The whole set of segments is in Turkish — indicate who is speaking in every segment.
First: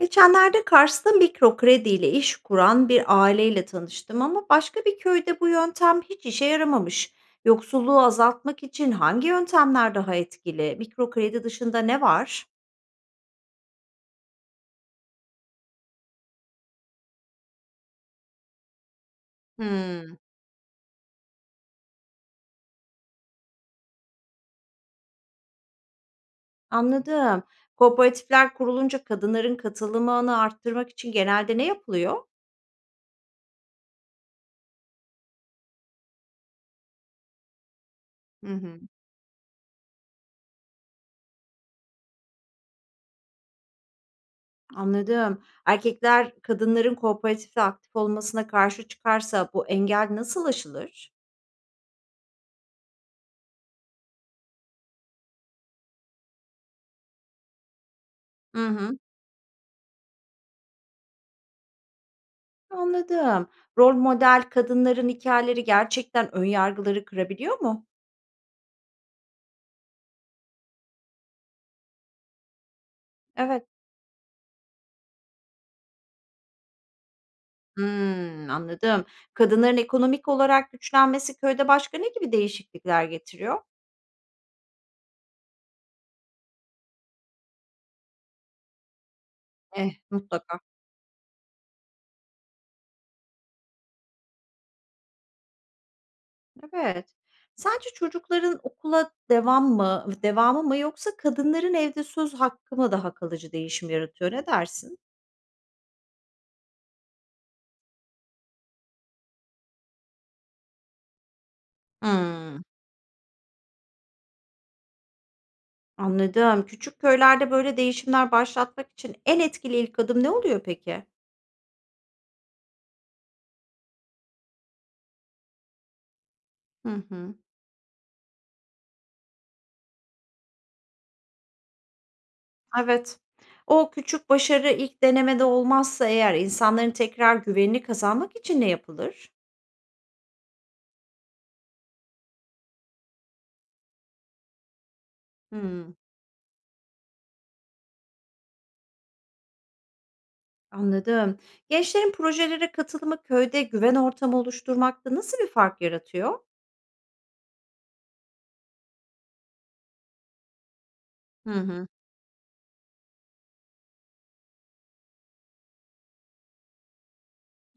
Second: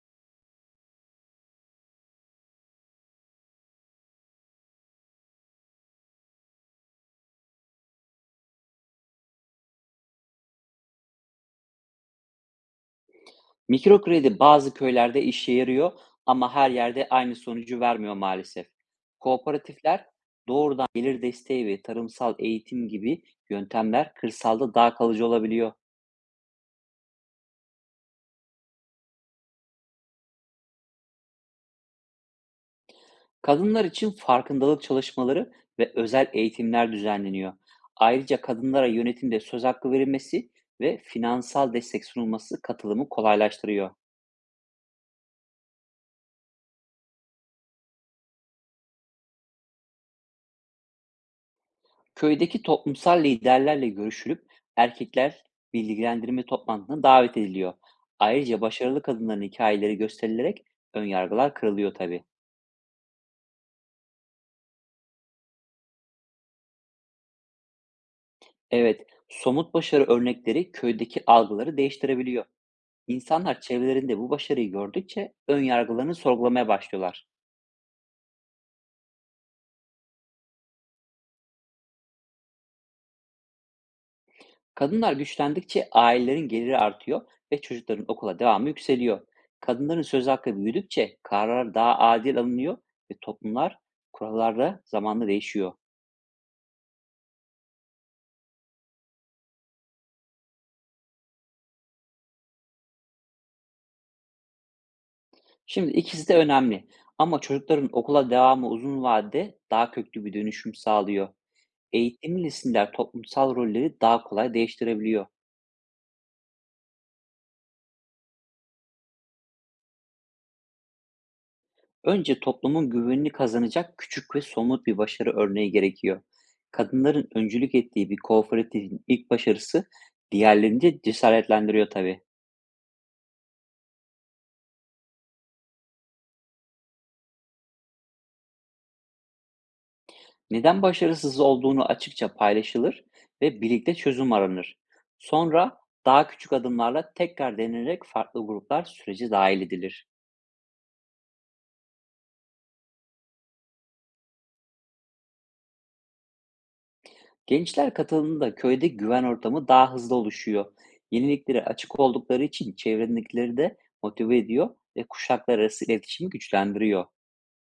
Speaker 1: Geçenlerde Kars'ta mikro krediyle iş kuran bir aileyle tanıştım ama başka bir köyde bu yöntem hiç işe yaramamış. Yoksulluğu azaltmak için hangi yöntemler daha etkili? Mikro kredi dışında ne var?
Speaker 2: Mikro kredi bazı köylerde işe yarıyor ama her yerde aynı sonucu vermiyor maalesef. Kooperatifler
Speaker 1: Hmm,
Speaker 2: doğrudan gelir desteği ve tarımsal eğitim gibi yöntemler kırsalda daha kalıcı olabiliyor.
Speaker 1: anladım. Kooperatifler kurulunca kadınların katılımını arttırmak için genelde ne yapılıyor?
Speaker 2: Kadınlar için farkındalık çalışmaları ve özel eğitimler düzenleniyor. Ayrıca
Speaker 1: Hı hı.
Speaker 2: kadınlara yönetimde söz hakkı verilmesi ve finansal destek sunulması katılımı kolaylaştırıyor.
Speaker 1: Anladım. Erkekler kadınların kooperatifte aktif olmasına karşı çıkarsa bu engel nasıl aşılır?
Speaker 2: Köydeki toplumsal liderlerle görüşülüp erkekler bilgilendirme toplantısına davet ediliyor. Ayrıca
Speaker 1: Hı hı.
Speaker 2: başarılı kadınların hikayeleri gösterilerek ön yargılar kırılıyor tabii.
Speaker 1: Anladım. Rol model kadınların hikayeleri gerçekten ön yargıları kırabiliyor mu?
Speaker 2: Evet, somut başarı örnekleri köydeki algıları değiştirebiliyor. İnsanlar
Speaker 1: Evet.
Speaker 2: çevrelerinde bu başarıyı gördükçe ön yargılarını sorgulamaya başlıyorlar.
Speaker 1: Hımm, anladım. Kadınların ekonomik olarak güçlenmesi köyde başka ne gibi değişiklikler getiriyor?
Speaker 2: Kadınlar güçlendikçe ailelerin geliri artıyor ve çocukların okula devamı yükseliyor.
Speaker 1: Eh,
Speaker 2: Kadınların söz hakkı
Speaker 1: mutlaka.
Speaker 2: büyüdükçe kararlar daha adil alınıyor ve toplumlar kurallarda zamanla değişiyor.
Speaker 1: Evet. Sence çocukların okula devamı mı yoksa kadınların evde söz hakkı mı daha kalıcı değişim yaratıyor, ne dersin?
Speaker 2: Şimdi ikisi de önemli ama çocukların okula devamı uzun vadede daha köklü bir dönüşüm sağlıyor. Eğitimli
Speaker 1: Hımm.
Speaker 2: nesiller toplumsal rolleri daha kolay değiştirebiliyor.
Speaker 1: Anladım. Küçük köylerde böyle değişimler başlatmak için en etkili ilk adım ne oluyor peki?
Speaker 2: Önce toplumun güvenini kazanacak küçük ve somut bir başarı örneği gerekiyor.
Speaker 1: Hı
Speaker 2: Kadınların
Speaker 1: hı.
Speaker 2: öncülük ettiği bir kooperatifin ilk başarısı diğerlerini de cesaretlendiriyor tabii.
Speaker 1: Evet. O küçük başarı ilk denemede olmazsa eğer insanların tekrar güvenini kazanmak için ne yapılır?
Speaker 2: Neden başarısız olduğunu açıkça paylaşılır ve birlikte çözüm aranır. Sonra
Speaker 1: Hımm,
Speaker 2: daha küçük adımlarla tekrar denenerek farklı gruplar sürece dahil edilir.
Speaker 1: anladım. Gençlerin projelere katılımı köyde güven ortamı oluşturmakta nasıl bir fark yaratıyor?
Speaker 2: Gençler katıldığında köyde güven ortamı daha hızlı oluşuyor.
Speaker 1: Hı
Speaker 2: Yeniliklere
Speaker 1: hı,
Speaker 2: açık oldukları için çevrendekileri de motive ediyor ve kuşaklar arası iletişimi güçlendiriyor.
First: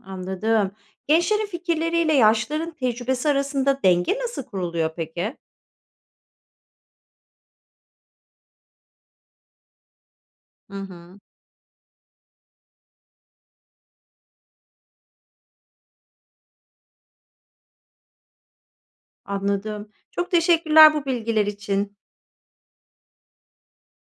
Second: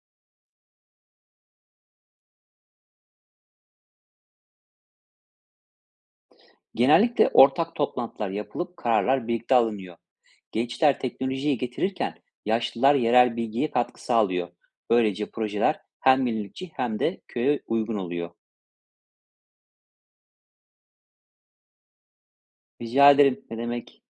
Speaker 1: anladım. Gençlerin fikirleriyle yaşlıların tecrübesi arasında denge nasıl kuruluyor peki?
Speaker 2: Genellikle ortak toplantılar yapılıp kararlar birlikte alınıyor.
Speaker 1: Hı
Speaker 2: Gençler
Speaker 1: hı,
Speaker 2: teknolojiyi getirirken yaşlılar yerel bilgiye katkı sağlıyor. Böylece projeler hem yenilikçi hem de köye uygun oluyor.
Speaker 1: anladım. Çok teşekkürler bu bilgiler için.
Speaker 2: Rica ederim ne demek?